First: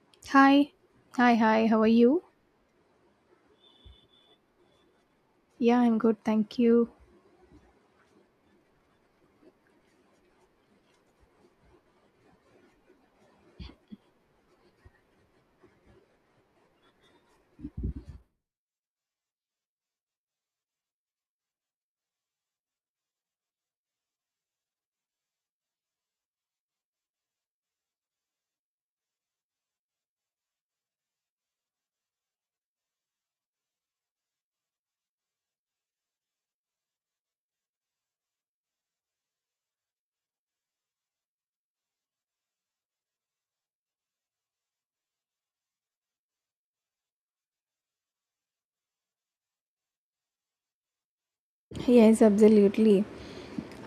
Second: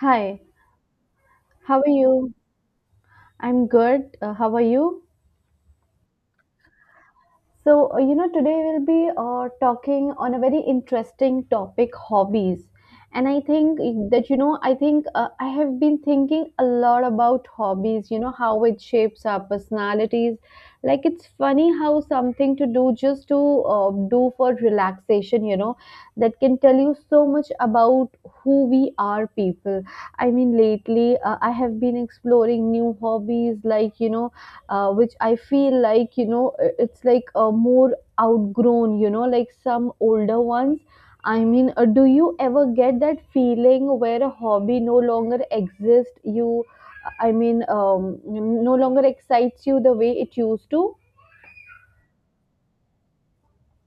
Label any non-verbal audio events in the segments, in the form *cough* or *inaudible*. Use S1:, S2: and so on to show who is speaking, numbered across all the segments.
S1: Hi,
S2: Hi. Hi, hi. How
S1: how
S2: are
S1: are
S2: you?
S1: you? I'm good. How are you?
S2: Yeah, I'm good. Thank you.
S1: Today we'll be talking on a very interesting topic hobbies. And I think that, I think I have been thinking a lot about hobbies, you know, how it shapes our personalities. Like, it's funny how something to do just to do for relaxation, you know, that can tell you so much about who we are, people. I mean, lately I have been exploring new hobbies, like, you know, which I feel like, you know, it's like a more outgrown, you know, like some older ones. I mean, do you ever get that feeling where a hobby no longer exists? You, I mean, no longer excites you the way it used to?
S2: Yes, absolutely.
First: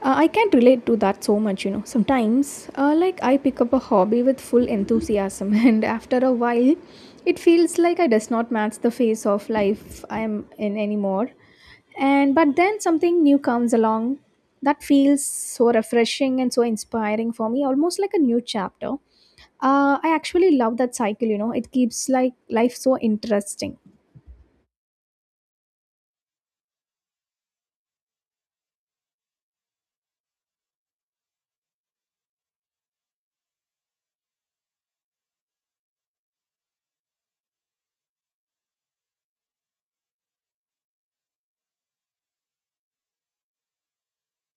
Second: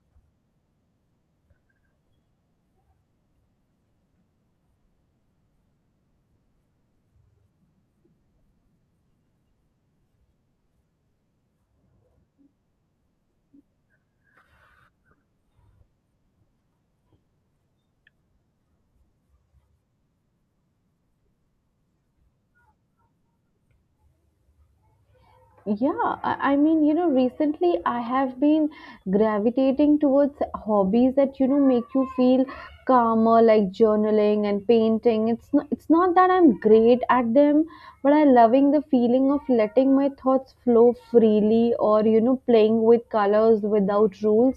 S2: I can't relate to that so much, you know. Sometimes, like, I pick up a hobby with full enthusiasm, *laughs* and after a while, it feels like I does not match the phase of life I'm in anymore. And but then something new comes along that feels so refreshing and so inspiring for me, almost like a new chapter. I actually love that cycle, you know. It keeps like life so interesting.
S1: Yeah, I mean, you know, recently I have been gravitating towards hobbies that, you know, make you feel calmer, like journaling and painting. It's not that I'm great at them, but I loving the feeling of letting my thoughts flow freely or, you know, playing with colors without rules.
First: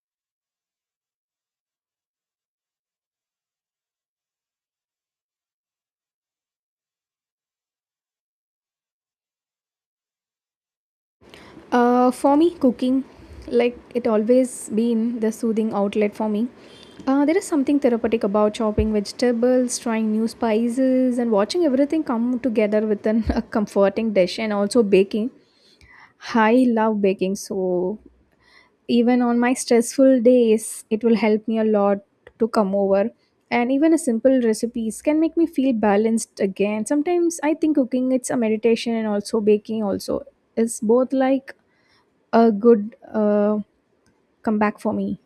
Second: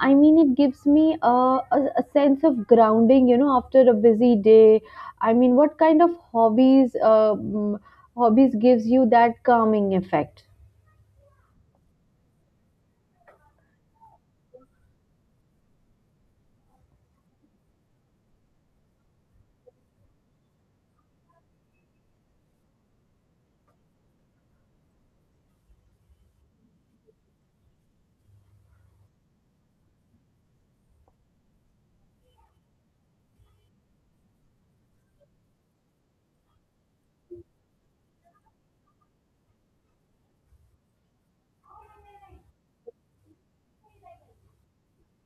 S1: I mean, it gives me a sense of grounding, you know, after a busy day. I mean, what kind of hobbies, hobbies gives you that calming effect?
S2: For me, cooking, like it always been the soothing outlet for me. There is something therapeutic about chopping vegetables, trying new spices, and watching everything come together within *laughs* a comforting dish. And also baking. I love baking, so even on my stressful days, it will help me a lot to come over. And even a simple recipes can make me feel balanced again. Sometimes I think cooking it's a meditation and also baking also is both like a good comeback for me.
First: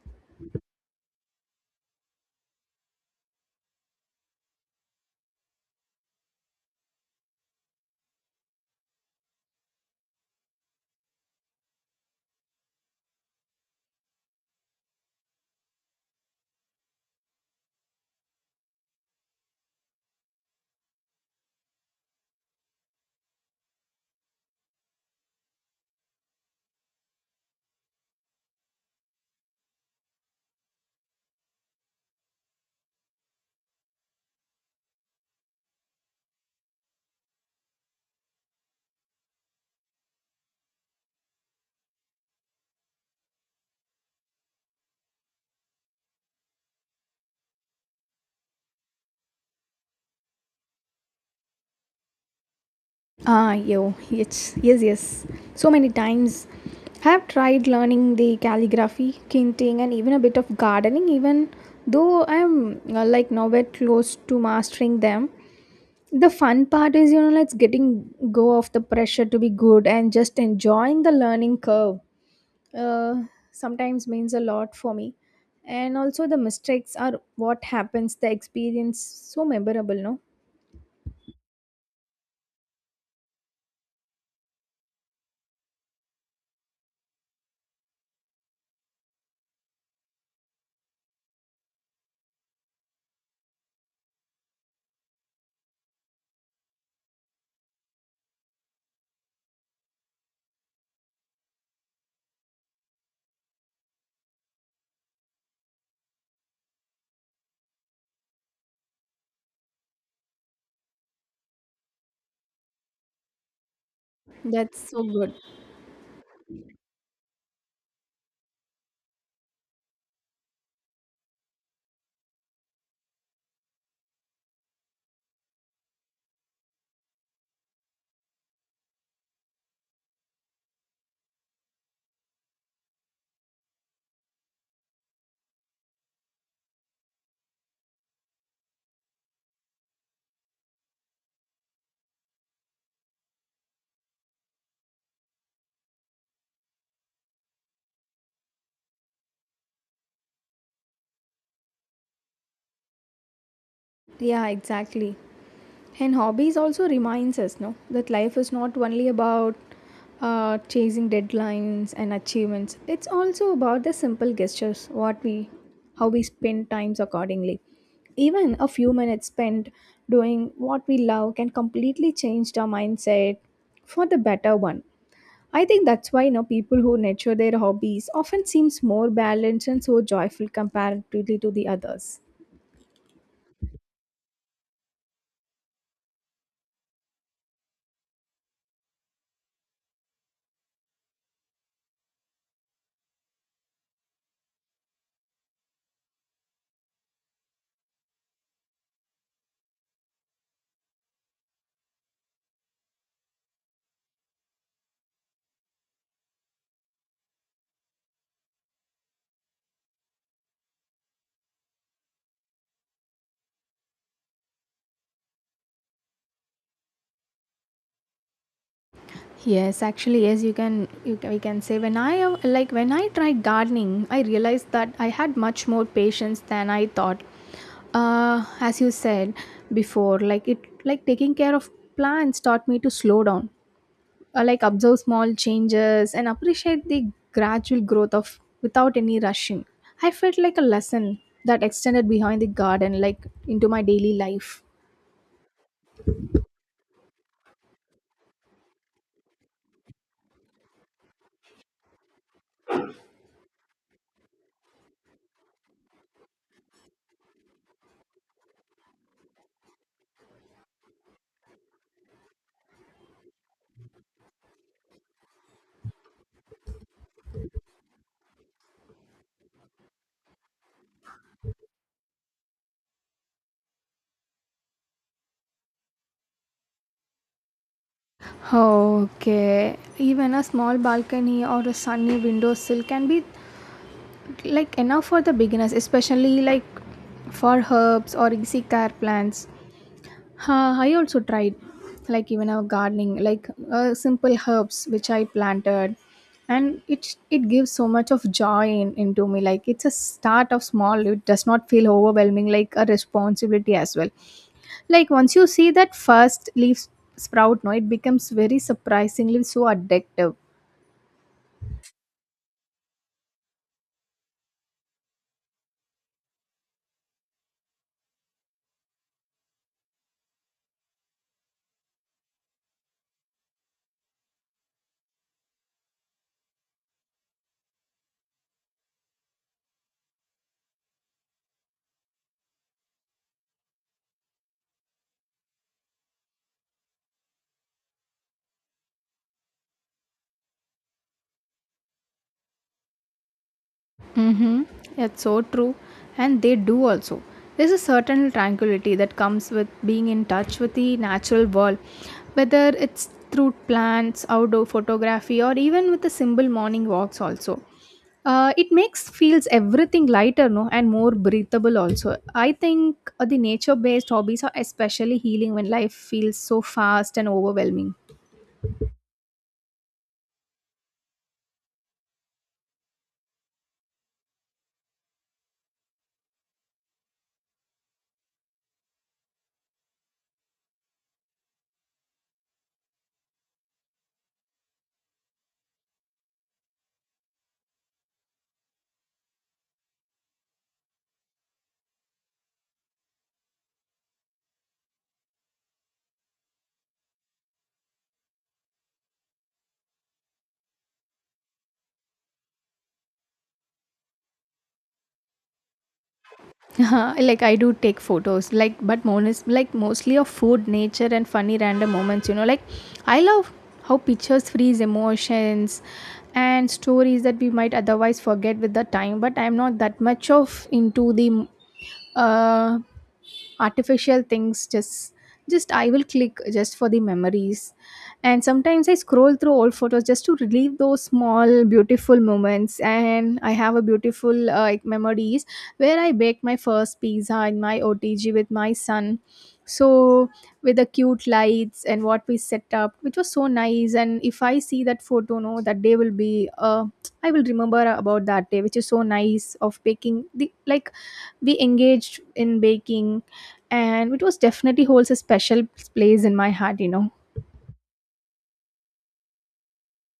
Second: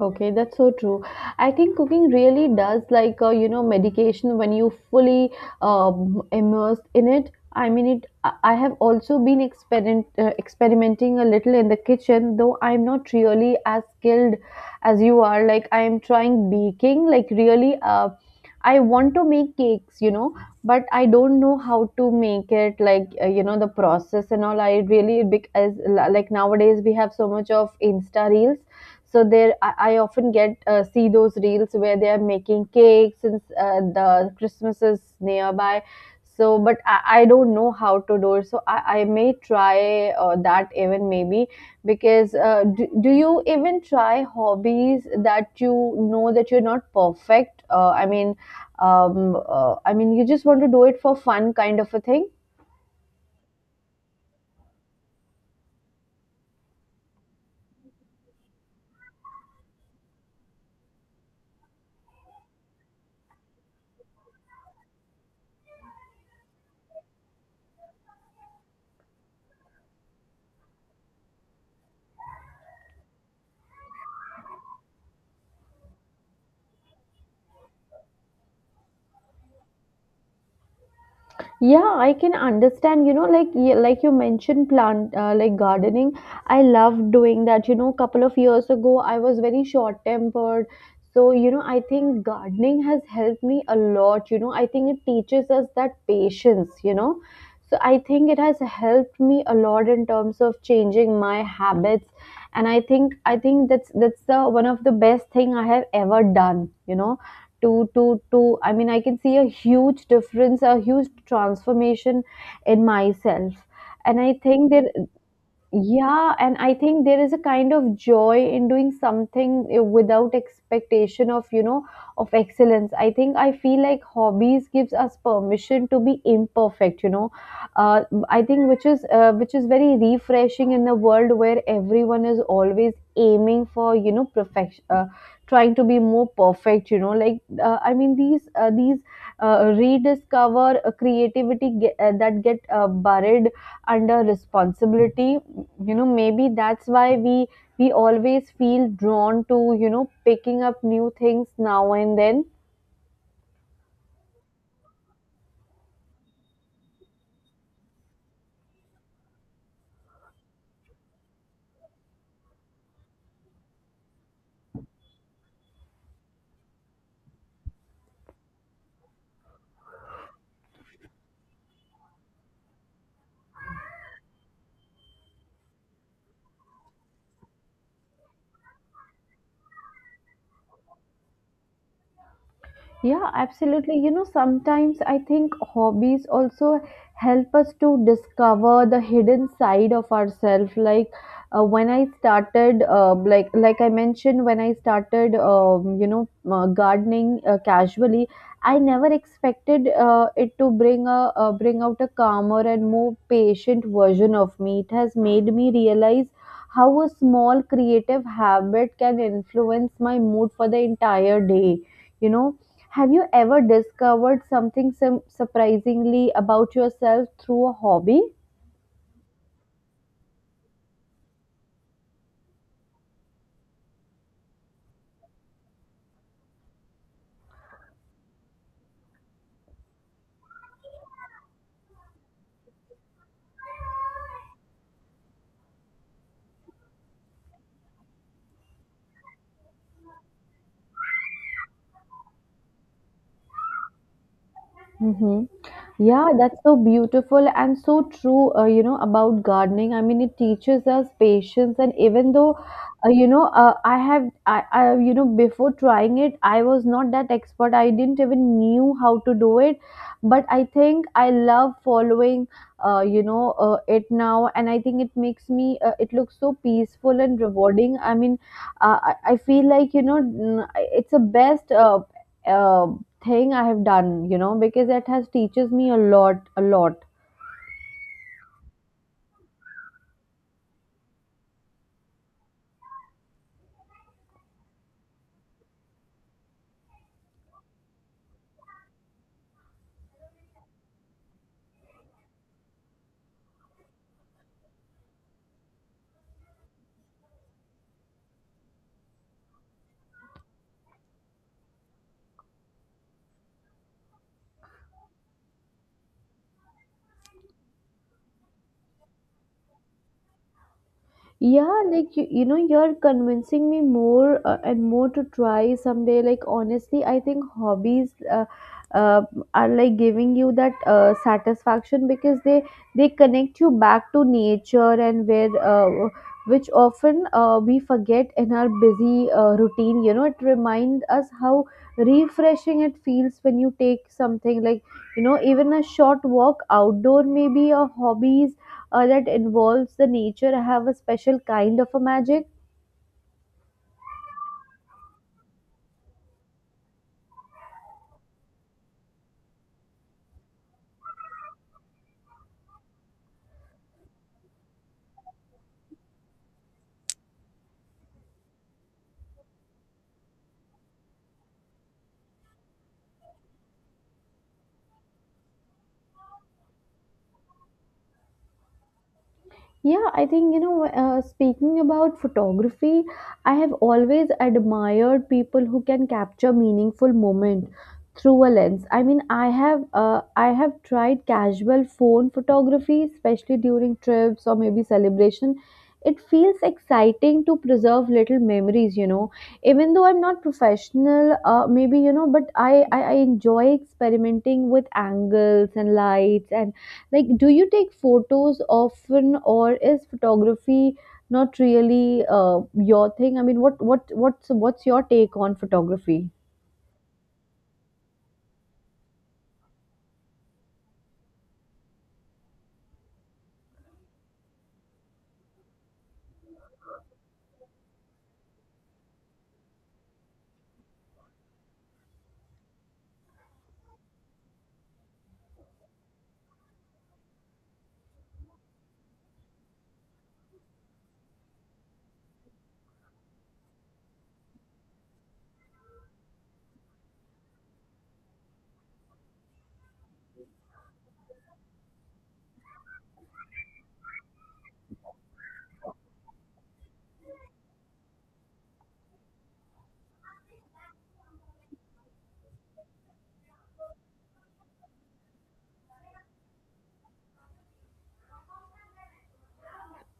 S1: Okay, that's so true. I think cooking really does like you know medication when you fully immersed in it. I mean it. I have also been experimenting a little in the kitchen, though I'm not really as skilled as you are. Like I am trying baking. Like really, I want to make cakes, you know, but I don't know how to make it. Like you know the process and all. I really because like nowadays we have so much of Insta reels so there, I often get see those reels where they are making cakes since the Christmas is nearby. So, but I don't know how to do it. So I may try that even maybe because do you even try hobbies that you know that you're not perfect? I mean, you just want to do it for fun, kind of a thing.
S2: Ah, yo, yes, yes, yes. So many times. I have tried learning the calligraphy, kinting, and even a bit of gardening, even though I'm like nowhere close to mastering them. The fun part is, you know, like getting go of the pressure to be good and just enjoying the learning curve. Uh, Sometimes means a lot for me. And also, the mistakes are what happens, the experience so memorable, no?
S1: Yeah, I can understand, you know, like you mentioned plant like gardening. I love doing that. You know, couple of years ago I was very short-tempered. So, you know, I think gardening has helped me a lot. You know, I think it teaches us that patience, you know. So, I think it has helped me a lot in terms of changing my habits. And I think that's the one of the best thing I have ever done, you know to to to I mean I can see a huge difference a huge transformation in myself and I think that
S2: That's so good.
S1: yeah, and I think there is a kind of joy in doing something without expectation of, you know, of excellence. I think I feel like hobbies gives us permission to be imperfect, you know. Uh, I think which is very refreshing in a world where everyone is always aiming for, you know, perfection, trying to be more perfect, you know. I mean, these rediscover creativity that get buried under responsibility you know maybe that's why we always feel drawn to you know picking up new things now and then.
S2: Yeah, exactly. And hobbies also reminds us, no, that life is not only about chasing deadlines and achievements. It's also about the simple gestures, what we, how we spend times accordingly. Even a few minutes spent doing what we love can completely change our mindset for the better one. I think that's why you know people who nurture their hobbies often seems more balanced and so joyful comparatively to the others.
S1: Yeah, absolutely. You know, sometimes I think hobbies also help us to discover the hidden side of ourselves. Like when I started, like I mentioned, when I started, you know, gardening casually, I never expected it to bring a bring out a calmer and more patient version of me. It has made me realize how a small creative habit can influence my mood for the entire day. You know have you ever discovered something surprisingly about yourself through a hobby?
S2: Yes, actually, yes, you can, we can say when I like when I tried gardening, I realized that I had much more patience than I thought. As you said before, like taking care of plants taught me to slow down, like observe small changes and appreciate the gradual growth of without any rushing. I felt like a lesson that extended behind the garden, like into my daily life.
S1: Hmm. Yeah, that's so beautiful and so true, you know, about gardening. I mean, it teaches us patience. And even though, I have, you know, before trying it, I was not that expert. I didn't even knew how to do it. But I think I love following, you know, it now. And I think it makes me, it looks so peaceful and rewarding. I mean, I feel like, you know, it's the best uh, thing I have done, you know, because it has teaches me a lot, a lot.
S2: Okay, even a small balcony or a sunny windowsill can be like enough for the beginners, especially like for herbs or easy care plants. I also tried like even our gardening like simple herbs which I planted, and it gives so much of joy in, into me. Like it's a start of small, it does not feel overwhelming like a responsibility as well. Like once you see that first leaf sprout, no, it becomes very surprisingly so addictive.
S1: Yeah, like you know, you're convincing me more and more to try someday. Like, honestly, I think hobbies uh, are like giving you that satisfaction because they connect you back to nature and where which often we forget in our busy routine. You know, it reminds us how refreshing it feels when you take something like you know even a short walk outdoor maybe a hobbies that involves the nature. I have a special kind of a magic.
S2: Mm-hmm. It's so true. And they do also. There's a certain tranquility that comes with being in touch with the natural world, whether it's through plants, outdoor photography, or even with the simple morning walks also. It makes feels everything lighter, no, and more breathable also. I think the nature based hobbies are especially healing when life feels so fast and overwhelming.
S1: Yeah, I think, you know, speaking about photography, I have always admired people who can capture meaningful moment through a lens. I mean, I have tried casual phone photography, especially during trips or maybe celebration. It feels exciting to preserve little memories, you know. Even though I'm not professional, maybe, you know, but I enjoy experimenting with angles and lights and like, do you take photos often, or is photography not really your thing? I mean, what's your take on photography?
S2: Uh-huh, like I do take photos, like but most like mostly of food, nature, and funny random moments. You know, like I love how pictures freeze emotions and stories that we might otherwise forget with the time. But I'm not that much of into the uh, artificial things. Just I will click just for the memories, and sometimes I scroll through old photos just to relive those small beautiful moments. And I have a beautiful like memories where I baked my first pizza in my OTG with my son. So, with the cute lights and what we set up, which was so nice. And if I see that photo, no, that day will be, I will remember about that day, which is so nice of baking. The, like, we engaged in baking and it was definitely holds a special place in my heart, you know.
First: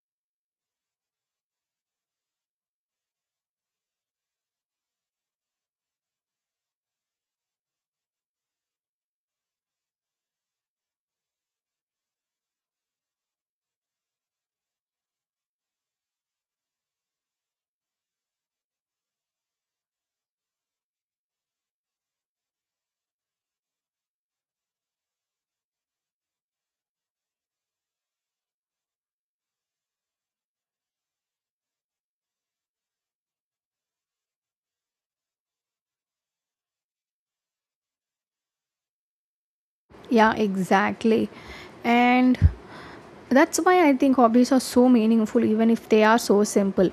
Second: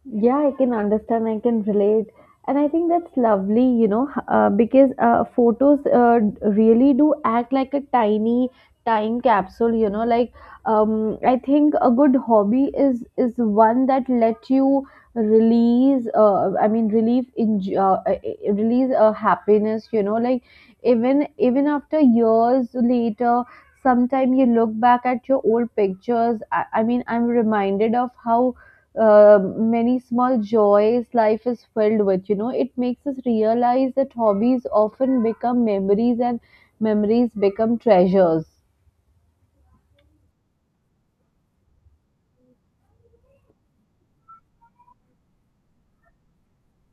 S1: Yeah, I can understand. I can relate. And I think that's lovely, you know, because photos really do act like a tiny time capsule, you know, like I think a good hobby is one that let you release, I mean, relieve in release happiness, you know, like even after years later, sometime you look back at your old pictures. I mean, I'm reminded of how many small joys life is filled with you know it makes us realize that hobbies often become memories and memories become treasures
S2: Yeah, exactly. And that's why I think hobbies are so meaningful even if they are so simple.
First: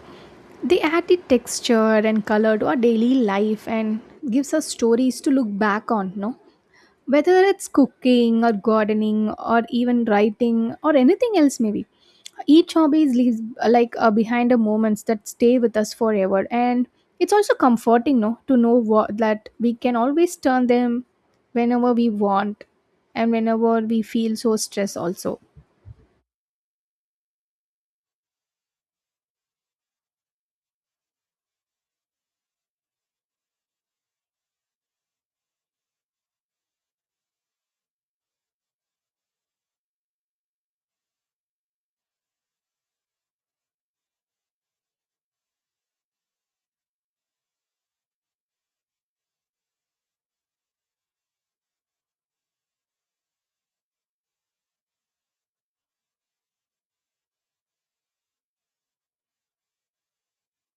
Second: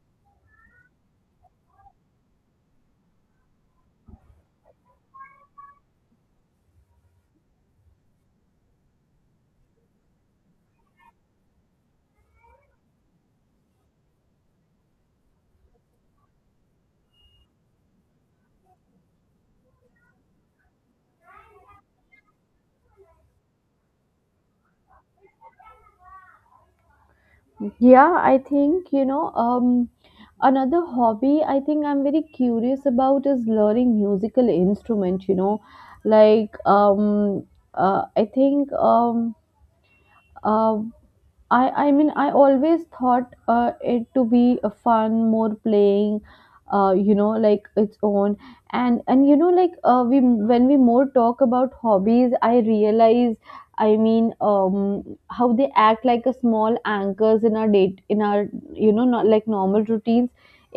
S2: They add the texture and color to our daily life and gives us stories to look back on, no, whether it's cooking or gardening or even writing or anything else maybe. Each hobby leaves behind a moments that stay with us forever, and it's also comforting, no, to know what, that we can always turn them whenever we want and whenever we feel so stressed also.
S1: yeah I think you know another hobby I think I'm very curious about is learning musical instrument you know like um uh, i think um uh, I mean I always thought it to be a fun, more playing, you know, like its own. And you know, like we when we more talk about hobbies, I realize, I mean, how they act like a small anchors in our date in our you know not like normal routines.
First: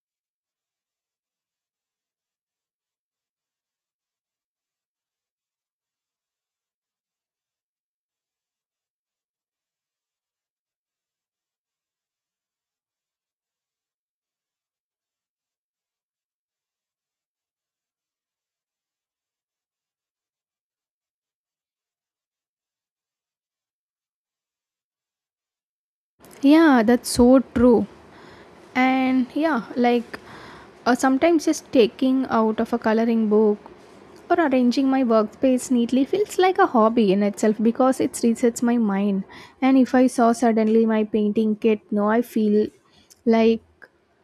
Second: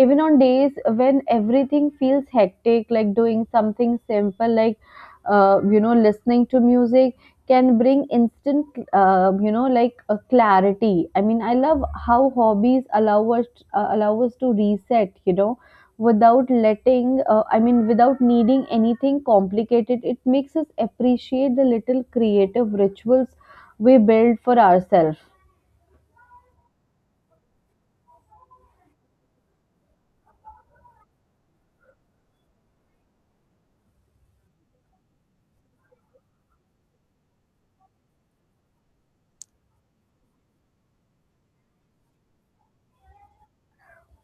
S1: Even on days when everything feels hectic, like doing something simple, like you know, listening to music can bring instant you know like a clarity. I mean I love how hobbies allow us to reset you know without letting I mean without needing anything complicated it makes us appreciate the little creative rituals we build for ourselves.
S2: Yeah, that's so true. And yeah, like sometimes just taking out of a coloring book or arranging my workspace neatly feels like a hobby in itself because it resets my mind. And if I saw suddenly my painting kit, no, I feel like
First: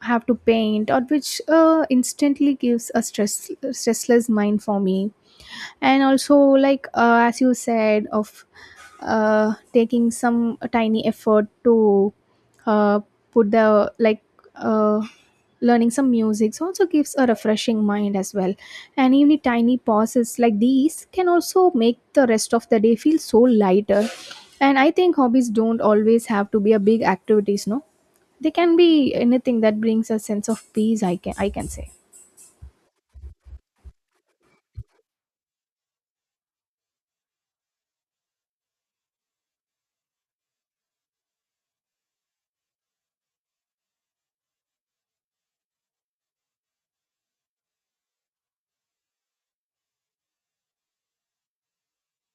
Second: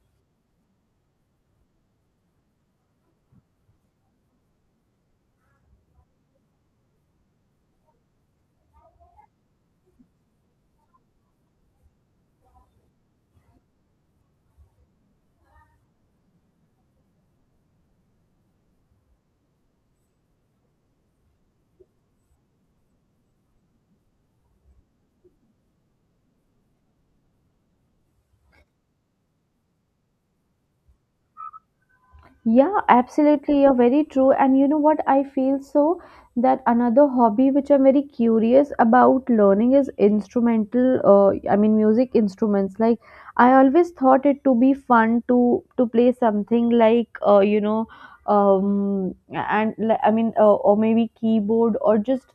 S2: I have to paint or which instantly gives a stress stressless mind for me. And also like as you said of taking some tiny effort to uh, put the like uh, learning some music so also gives a refreshing mind as well. And even tiny pauses like these can also make the rest of the day feel so lighter. And I think hobbies don't always have to be a big activities, no, they can be anything that brings a sense of peace, I can say.
S1: Yeah, absolutely. You're very true. And you know what? I feel so that another hobby which I'm very curious about learning is instrumental, I mean, music instruments. Like, I always thought it to be fun to play something like, you know, and I mean, or maybe keyboard or just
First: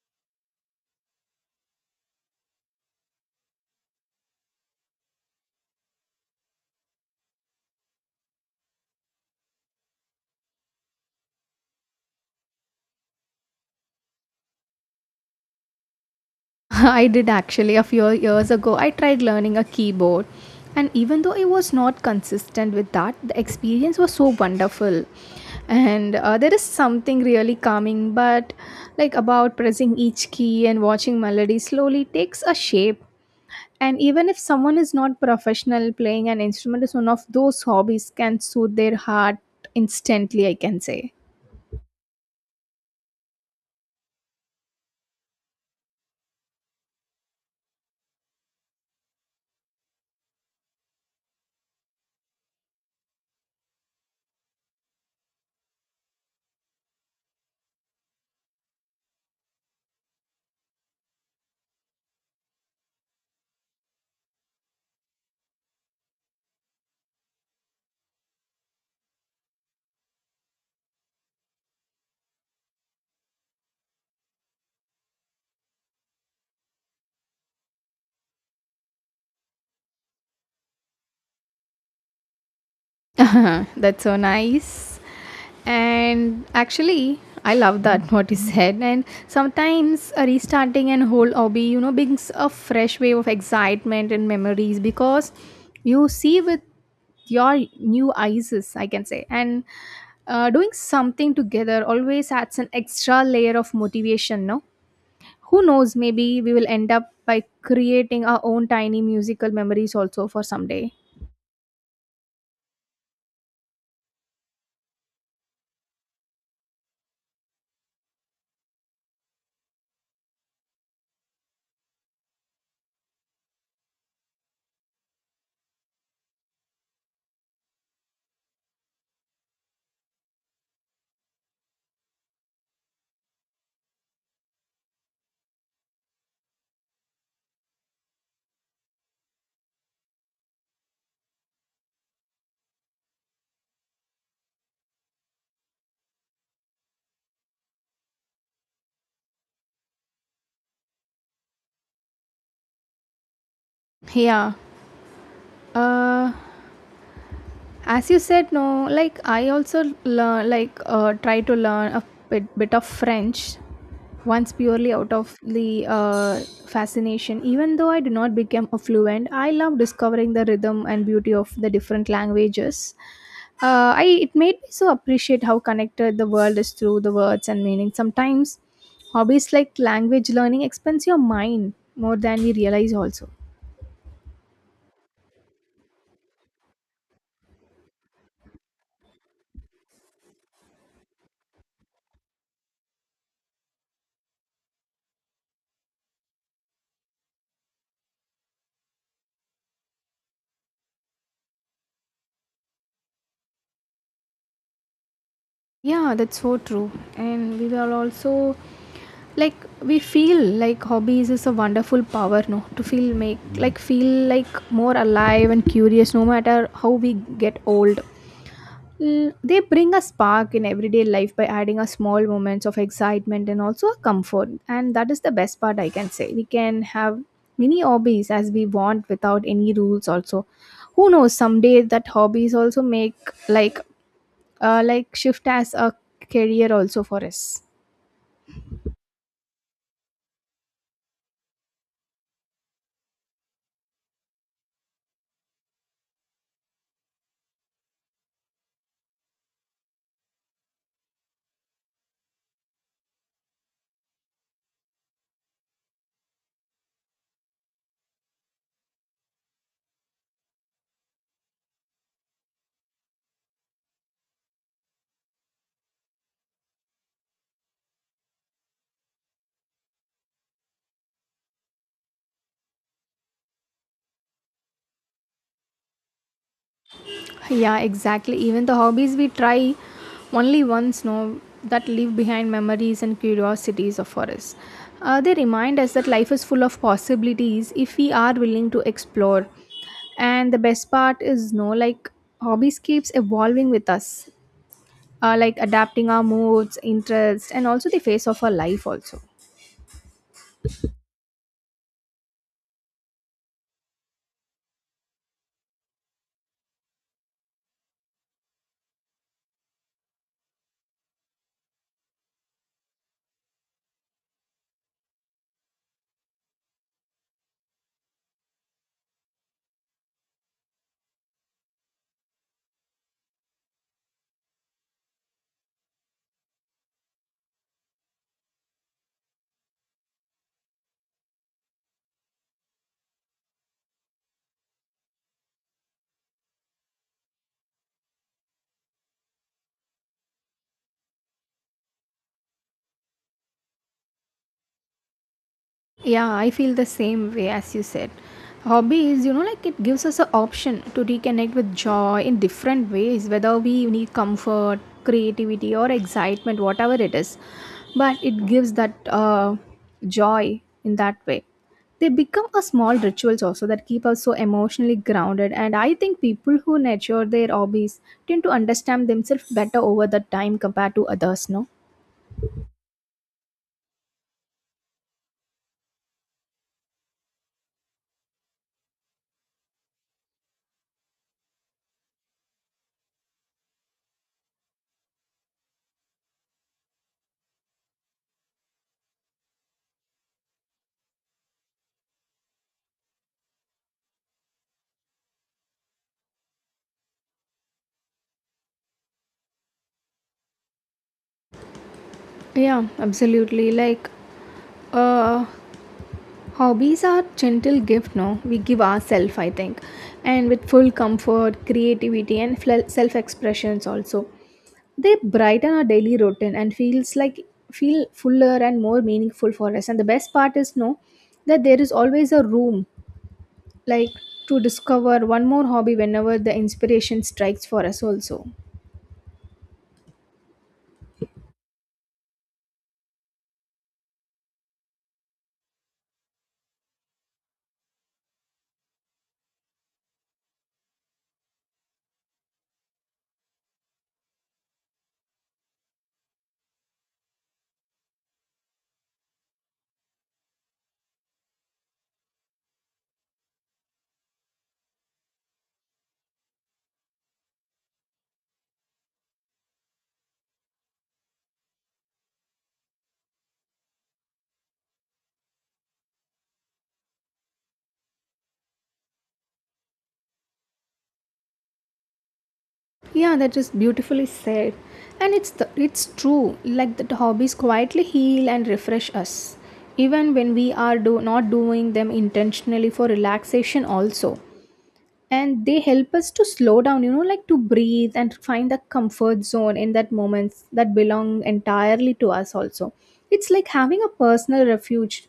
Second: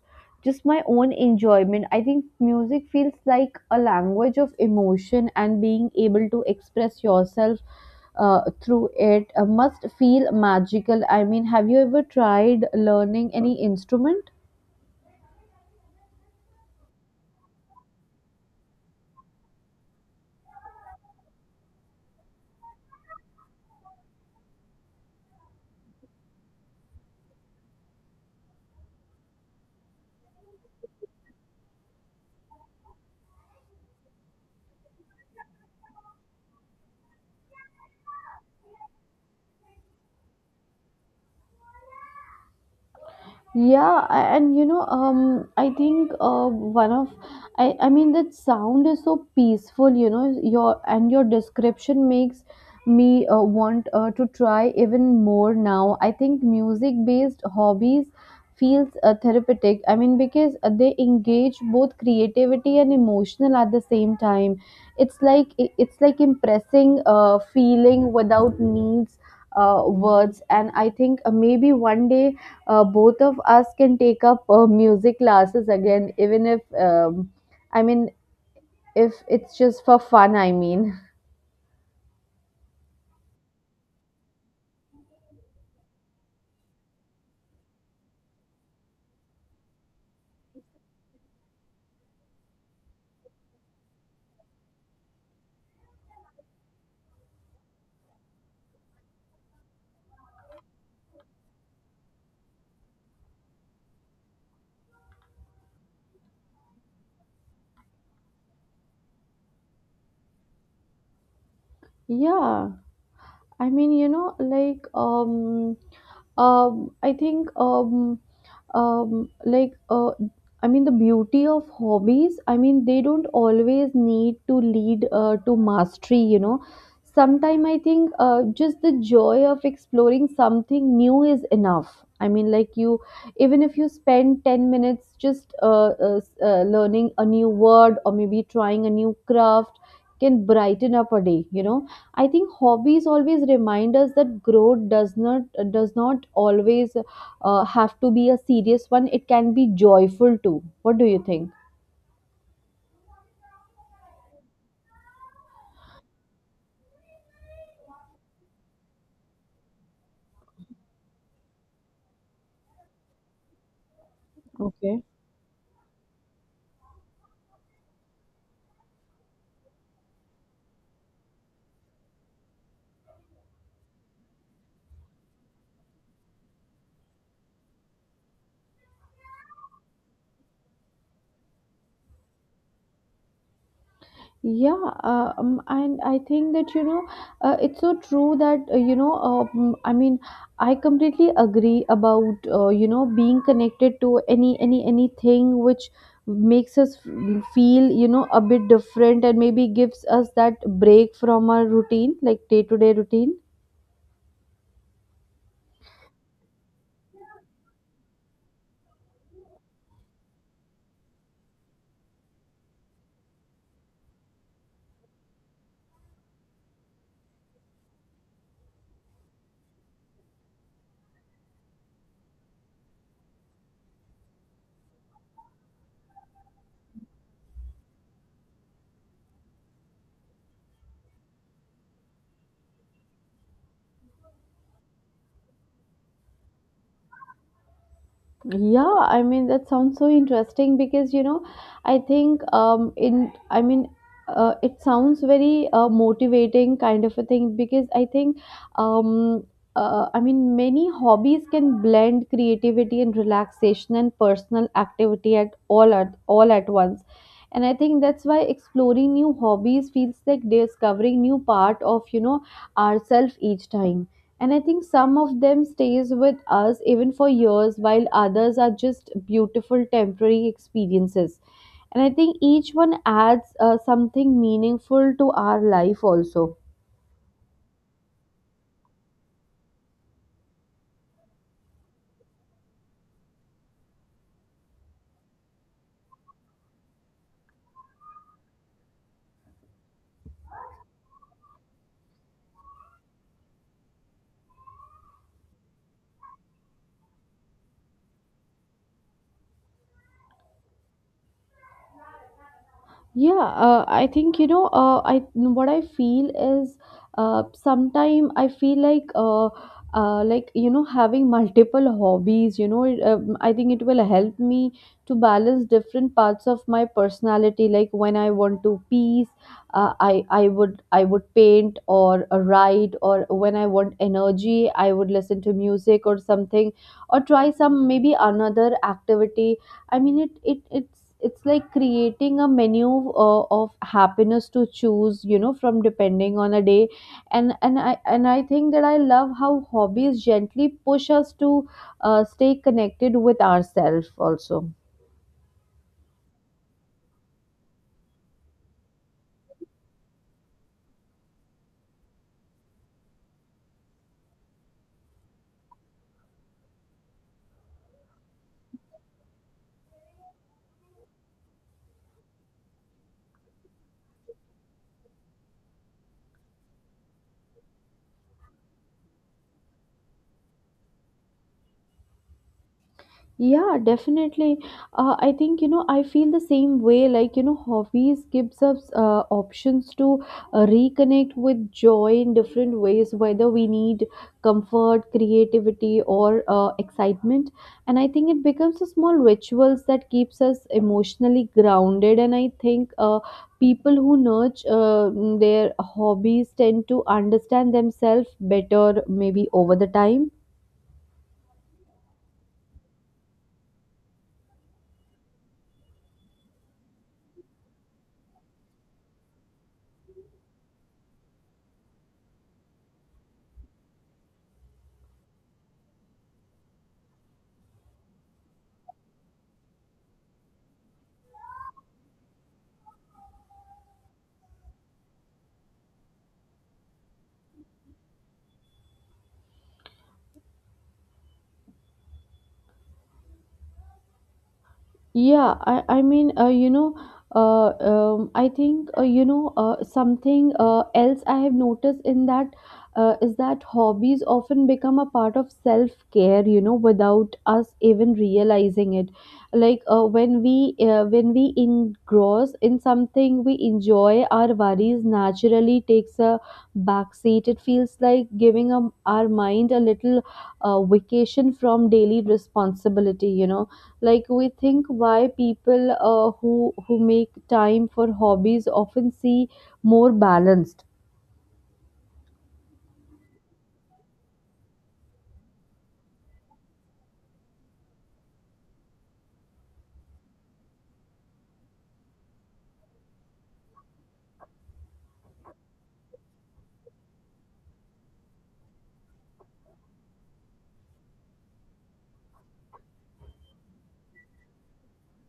S1: just my own enjoyment. I think music feels like a language of emotion and being able to express yourself through it must feel magical. I mean, have you ever tried learning any instrument?
S2: *laughs* I did actually a few years ago. I tried learning a keyboard, and even though I was not consistent with that, the experience was so wonderful. And there is something really calming, but like about pressing each key and watching melody slowly takes a shape. And even if someone is not professional, playing an instrument is one of those hobbies can soothe their heart instantly, I can say.
S1: Yeah, and you know, I think one of, I mean, that sound is so peaceful, you know, your and your description makes me want to try even more now. I think music-based hobbies feels therapeutic. I mean, because they engage both creativity and emotional at the same time. It's like it's like impressing feeling without needs words, and I think maybe one day both of us can take up music classes again, even if, I mean, if it's just for fun, I mean.
S2: *laughs* That's so nice. And actually, I love that *laughs* what you said. And sometimes restarting an whole hobby, you know, brings a fresh wave of excitement and memories because you see with your new eyes, I can say. And doing something together always adds an extra layer of motivation, no? Who knows, maybe we will end up by creating our own tiny musical memories also for someday.
S1: Yeah, I mean, you know, I think, um like uh I mean the beauty of hobbies I mean they don't always need to lead to mastery you know sometimes I think just the joy of exploring something new is enough I mean like you even if you spend 10 minutes just learning a new word or maybe trying a new craft can brighten up a day you know I think hobbies always remind us that growth does not always have to be a serious one. It can be joyful too. What do you think?
S2: Yeah. Uh, as you said, no, like I also learn like try to learn a bit of french once purely
S1: Okay.
S2: out of the fascination. Even though I did not become a fluent, I love discovering the rhythm and beauty of the different languages. I it made me so appreciate how connected the world is through the words and meaning. Sometimes hobbies like language learning expands your mind more than we realize also.
S1: Yeah, and I think that it's so true that I completely agree about being connected to anything which makes us feel, you know, a bit different and maybe gives us that break from our routine, like day to day routine.
S2: Yeah, that's so true. And we will also like we feel like hobbies is a wonderful power, no? To feel make like feel like more alive and curious no matter how we get old. L- They bring a spark in everyday life by adding a small moments of excitement and also a comfort. And that is the best part I can say. We can have many hobbies as we want without any rules also. Who knows, someday that hobbies also make like like shift as a career also for us.
S1: Yeah, I mean that sounds so interesting because, you know, I think in I mean it sounds very motivating kind of a thing because I think um many hobbies can blend creativity and relaxation and personal activity at all at once. And I think that's why exploring new hobbies feels like discovering new part of, you know, ourselves each time. And I think some of them stays with us even for years, while others are just beautiful temporary experiences. And I think each one adds something meaningful to our life also.
S2: Yeah, exactly. Even the hobbies we try only once, no, that leave behind memories and curiosities of for us. They remind us that life is full of possibilities if we are willing to explore. And the best part is, no, like hobbies keeps evolving with us, like adapting our moods, interests, and also the face of our life also.
S1: Yeah, I think, you know. I, what I feel is, sometime I feel like, like, you know, having multiple hobbies. You know, I think it will help me to balance different parts of my personality. Like when I want to peace, uh, I would paint or write, or when I want energy, I would listen to music or something, or try some maybe another activity. I mean, it's it's like creating a menu of happiness to choose, you know, from, depending on a day. And I think that I love how hobbies gently push us to stay connected with ourselves also.
S2: Yeah, I feel the same way as you said. Hobby is, you know, like it gives us an option to reconnect with joy in different ways, whether we need comfort, creativity, or excitement, whatever it is. But it gives that joy in that way. They become a small rituals also that keep us so emotionally grounded. And I think people who nurture their hobbies tend to understand themselves better over the time compared to others, no?
S1: Yeah, definitely. I think, you know, I feel the same way. Like, you know, hobbies gives us options to reconnect with joy in different ways, whether we need comfort, creativity, or excitement. And I think it becomes a small rituals that keeps us emotionally grounded. And I think people who nurture their hobbies tend to understand themselves better, maybe over the time.
S2: Yeah, absolutely. Like, uh, hobbies are gentle gift, no, we give ourselves I think, and with full comfort, creativity and fle- self expressions also. They brighten our daily routine and feels like feel fuller and more meaningful for us. And the best part is, no, that there is always a room like to discover one more hobby whenever the inspiration strikes for us also.
S1: Yeah, I think, something else I have noticed in that is that hobbies often become a part of self-care, you know, without us even realizing it. Like when we engross in something we enjoy, our worries naturally takes a backseat. It feels like giving our mind a little vacation from daily responsibility, you know, like we think why people who who make time for hobbies often see more balanced.
S2: Yeah, that is beautifully said. And it's the, it's true like that hobbies quietly heal and refresh us even when we are do, not doing them intentionally for relaxation also. And they help us to slow down, you know, like to breathe and find the comfort zone in that moments that belong entirely to us also. It's like having a personal refuge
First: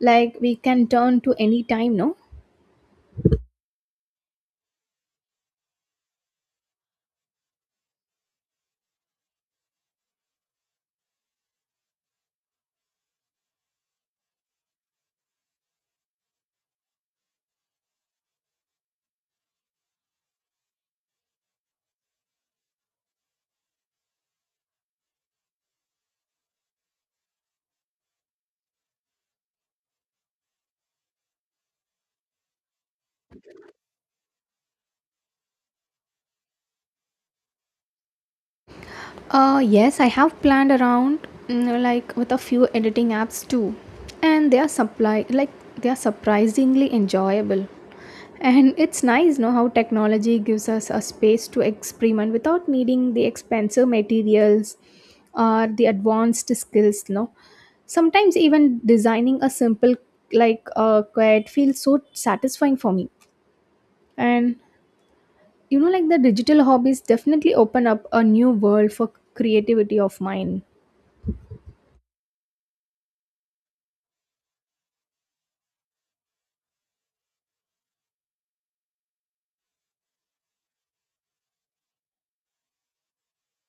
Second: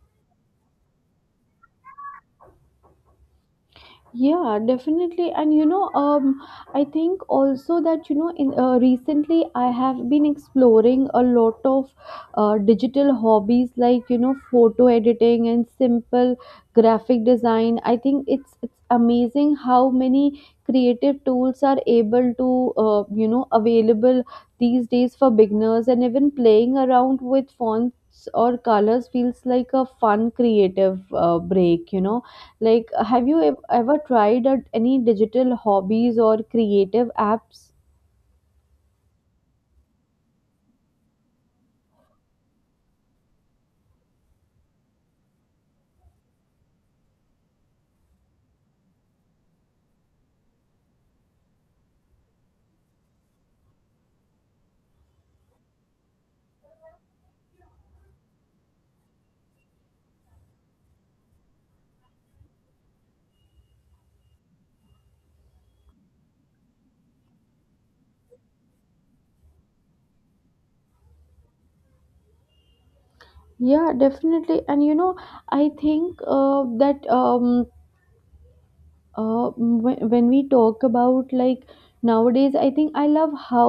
S2: like we can turn to any time, no?
S1: Yeah, definitely. And you know, I think also that, you know, in recently I have been exploring a lot of digital hobbies, like, you know, photo editing and simple graphic design. I think it's amazing how many creative tools are able to, you know, available these days for beginners, and even playing around with fonts or colors feels like a fun creative break. You know, like, have you ever tried out any digital hobbies or creative apps?
S2: Yes, I have planned around like with a few editing apps too, and they are surprisingly enjoyable. And it's nice, know how technology gives us a space to experiment without needing the expensive materials or the advanced skills. No, sometimes even designing a simple like quiet feels so satisfying for me. And you know, like the digital hobbies definitely open up a new world for creativity of mine.
S1: Yeah, definitely. And you know, I think that when we talk about, like, nowadays, I think I love how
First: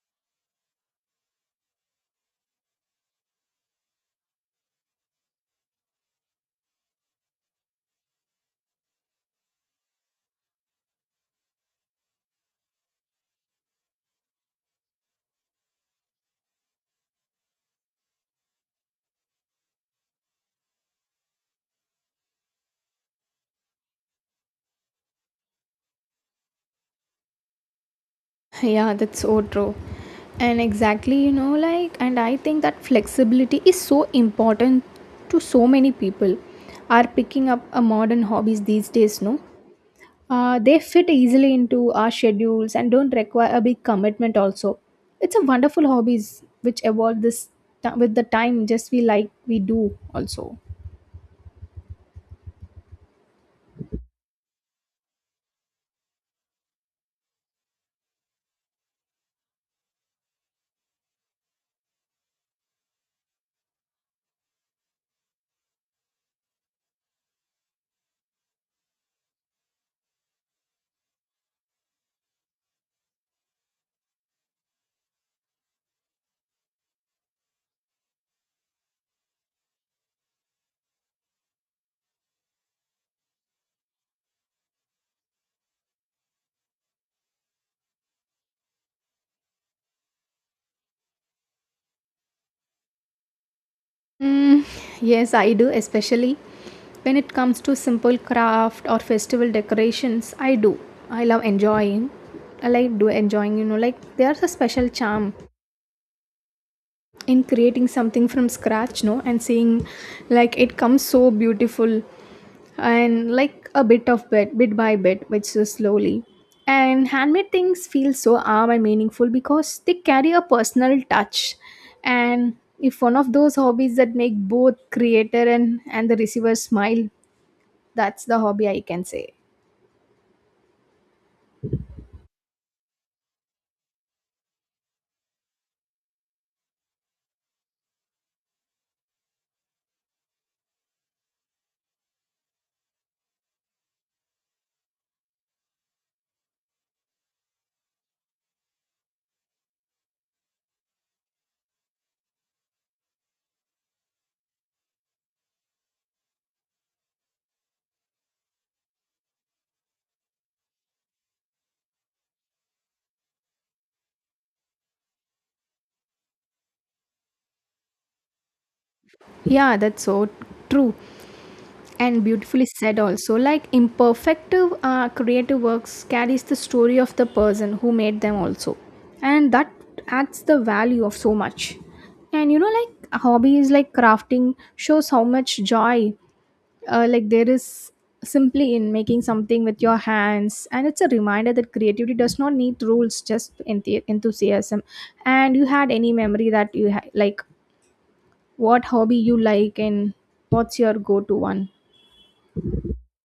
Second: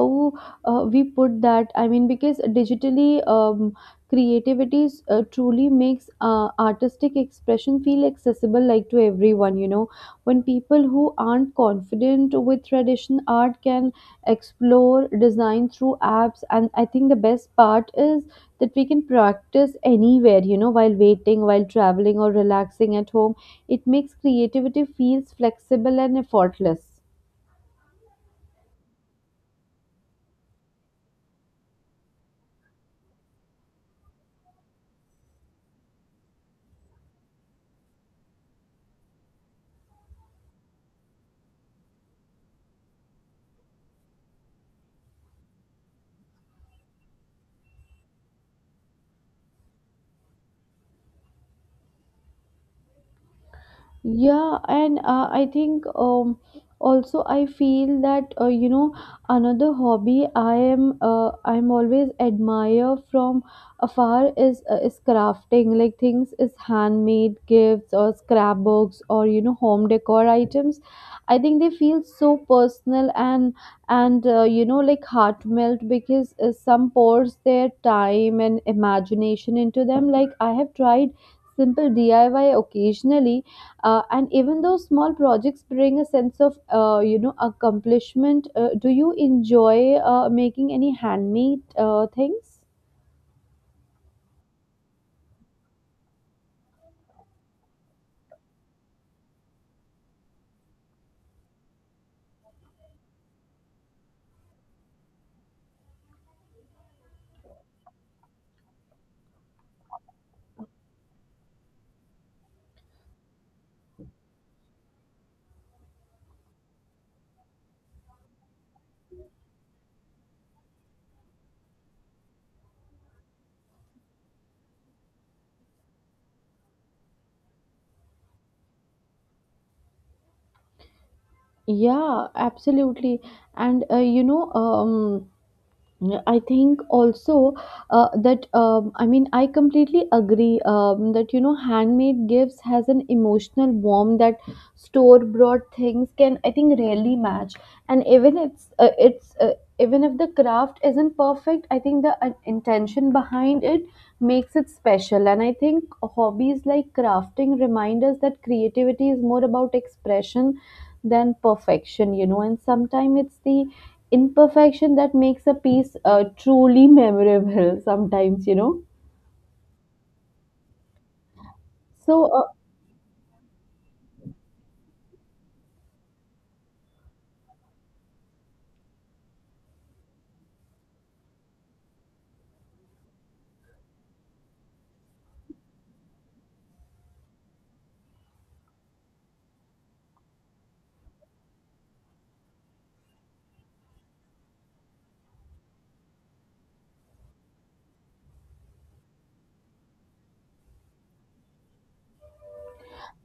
S1: we put that. I mean, because digitally, creativity truly makes artistic expression feel accessible, like, to everyone, you know, when people who aren't confident with traditional art can explore design through apps. And I think the best part is that we can practice anywhere, you know, while waiting, while traveling, or relaxing at home. It makes creativity feels flexible and effortless.
S2: Yeah, that's so true. And exactly, you know, like, and I think that flexibility is so important to so many people are picking up a modern hobbies these days, no? They fit easily into our schedules and don't require a big commitment also. It's a wonderful hobbies which evolve this with the time just we like we do also.
S1: Yeah, and I think also I feel that, you know, another hobby I am I'm always admire from afar is crafting, like things is handmade gifts or scrapbooks or, you know, home decor items. I think they feel so personal and you know, like heartmelt, because some pours their time and imagination into them. Like, I have tried simple DIY occasionally, and even though small projects bring a sense of, you know, accomplishment, do you enjoy making any handmade things?
S2: Mm, yes, I do, especially when it comes to simple craft or festival decorations. I do. I love enjoying. I like do enjoying, you know, like there's a special charm in creating something from scratch no and seeing like it comes so beautiful and like a bit of bit by bit which is slowly, and handmade things feel so arm and meaningful because they carry a personal touch, and if one of those hobbies that make both creator and the receiver smile, that's the hobby I can say.
S1: Yeah, absolutely. And yeah, I think also that I mean, I completely agree that, you know, handmade gifts has an emotional warmth that store bought things can, I think, rarely match. And even it's even if the craft isn't perfect, I think the intention behind it makes it special. And I think hobbies like crafting remind us that creativity is more about expression than perfection, you know, and sometimes it's the imperfection that makes a piece truly memorable *laughs* sometimes, you know.
S2: Yeah, that's so true and
S1: So,
S2: beautifully said also, like imperfect creative works carries the story of the person who made them also, and that adds the value of so much. And you know, like hobbies like crafting shows how much joy like there is simply in making something with your hands, and it's a reminder that creativity does not need rules, just enthusiasm. And you had any memory that you like, what hobby you like and what's your go-to one?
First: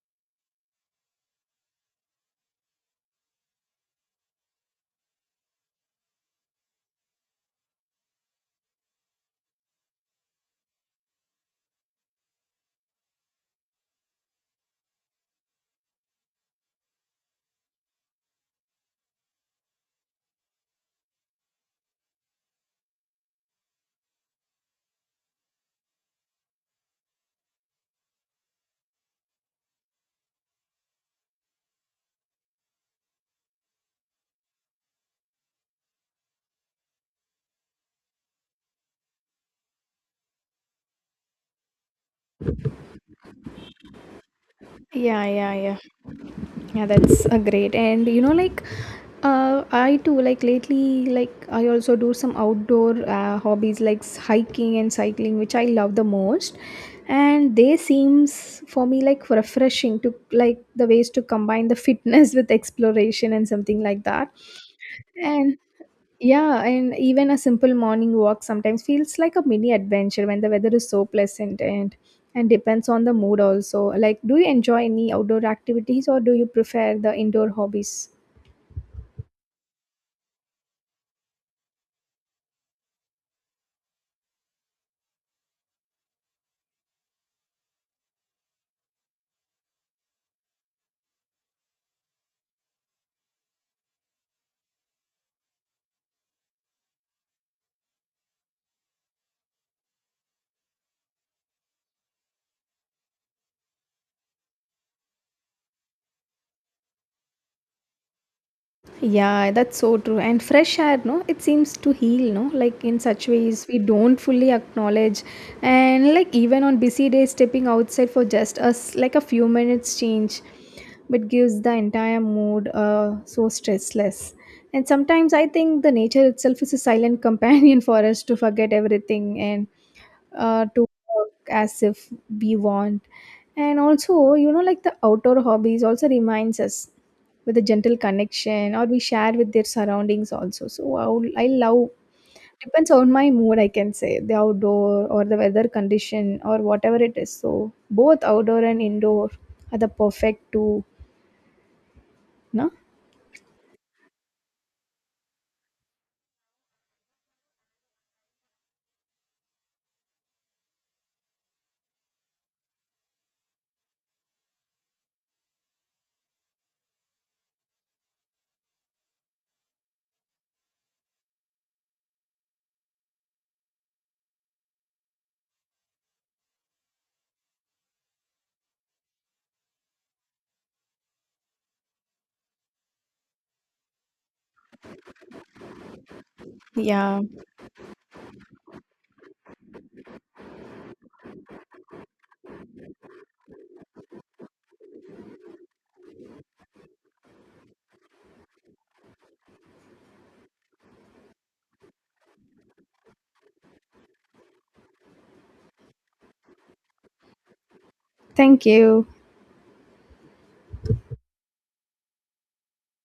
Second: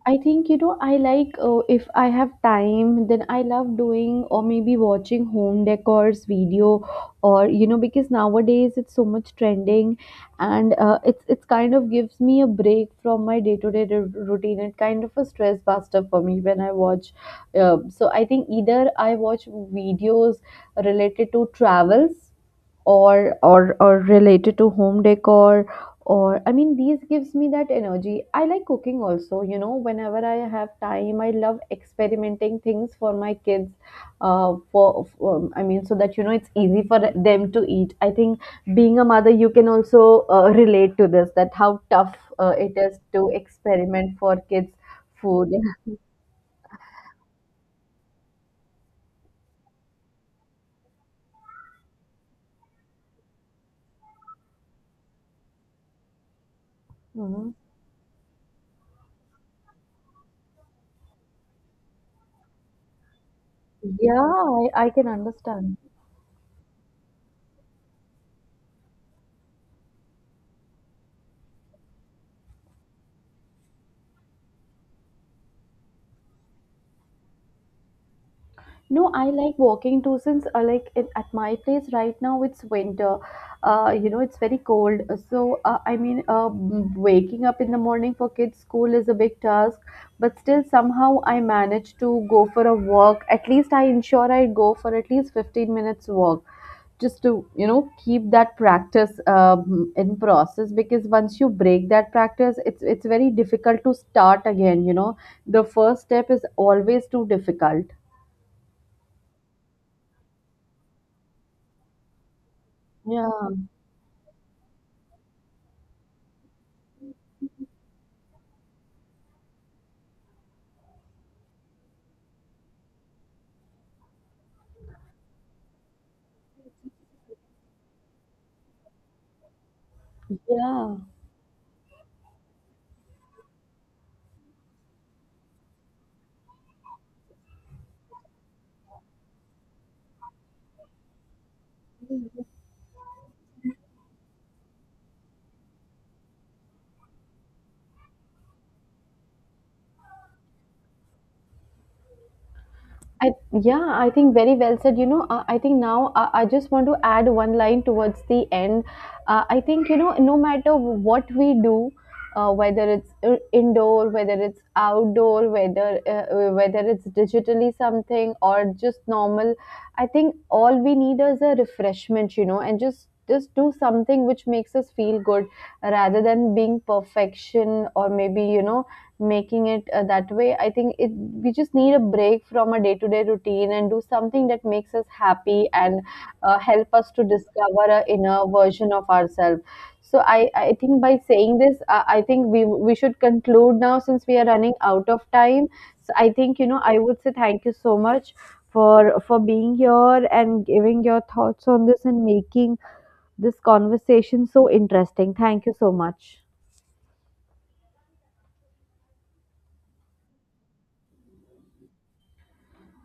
S1: I think, you know, I like, if I have time, then I love doing or maybe watching home decors video, or, you know, because nowadays it's so much trending. And it's kind of gives me a break from my day-to-day routine. It kind of a stress buster for me when I watch. So I think either I watch videos related to travels or related to home decor, or, I mean, these gives me that energy. I like cooking also, you know. Whenever I have time, I love experimenting things for my kids, for I mean, so that, you know, it's easy for them to eat. I think being a mother, you can also relate to this, that how tough it is to experiment for kids
S2: Yeah, yeah,
S1: food
S2: yeah.
S1: *laughs*
S2: Yeah, that's a great, and you know, like I too like lately, like I also do some outdoor hobbies like hiking and cycling, which I love the most,
S1: Mhm.
S2: and they seems for me like refreshing to like the ways to combine the fitness *laughs* with exploration and something like
S1: Yeah,
S2: that.
S1: I can
S2: And
S1: understand.
S2: yeah, and even a simple morning walk sometimes feels like a mini adventure when the weather is so pleasant and depends on the mood also. Like, do you enjoy any outdoor activities or do you prefer the indoor hobbies?
S1: No, I like walking too, since at my place right now it's winter. You know, it's very cold. So waking up in the morning for kids' school is a big task, but still somehow I manage to go for a walk. At least I ensure I go for at least 15 minutes walk, just to, you know, keep that practice in process, because once you break that practice, it's very difficult to start again, you know. The first step is always too difficult.
S2: Yeah, that's so true. And fresh air, no, it seems to heal, no, like in such
S1: Yeah.
S2: ways we don't fully acknowledge. And like even on busy days, stepping outside for just us, like a few minutes change, but gives the entire mood so stressless. And sometimes I think the nature itself is a silent companion *laughs* for us to forget everything and to
S1: Yeah,
S2: work as if we want. And also, you know, like the outdoor hobbies also reminds us with a gentle connection or we share with their surroundings also. So I, I love, depends on my mood, I can say, the outdoor or the weather condition or whatever it is. So both outdoor and indoor are the perfect two, no?
S1: I yeah, I think very well said. You know, I think now I just want to add one line towards the end. I think, you know, no matter what we do, whether it's indoor, whether it's outdoor, whether whether it's digitally something or just normal, I think all we need is a refreshment. You know, and just do something which makes us feel good, rather than being perfection or maybe, you know, making it that way. I think it, we just need a break from a day to day routine, and do something that makes us happy, and help us
S2: Yeah.
S1: to discover a inner version of ourselves. So I think by saying this, I think we should conclude now, since we are running out of time. So I think, you know, I would say thank you so much for being here and giving your thoughts on this and making this conversation so interesting. Thank you so much.
S2: Thank you.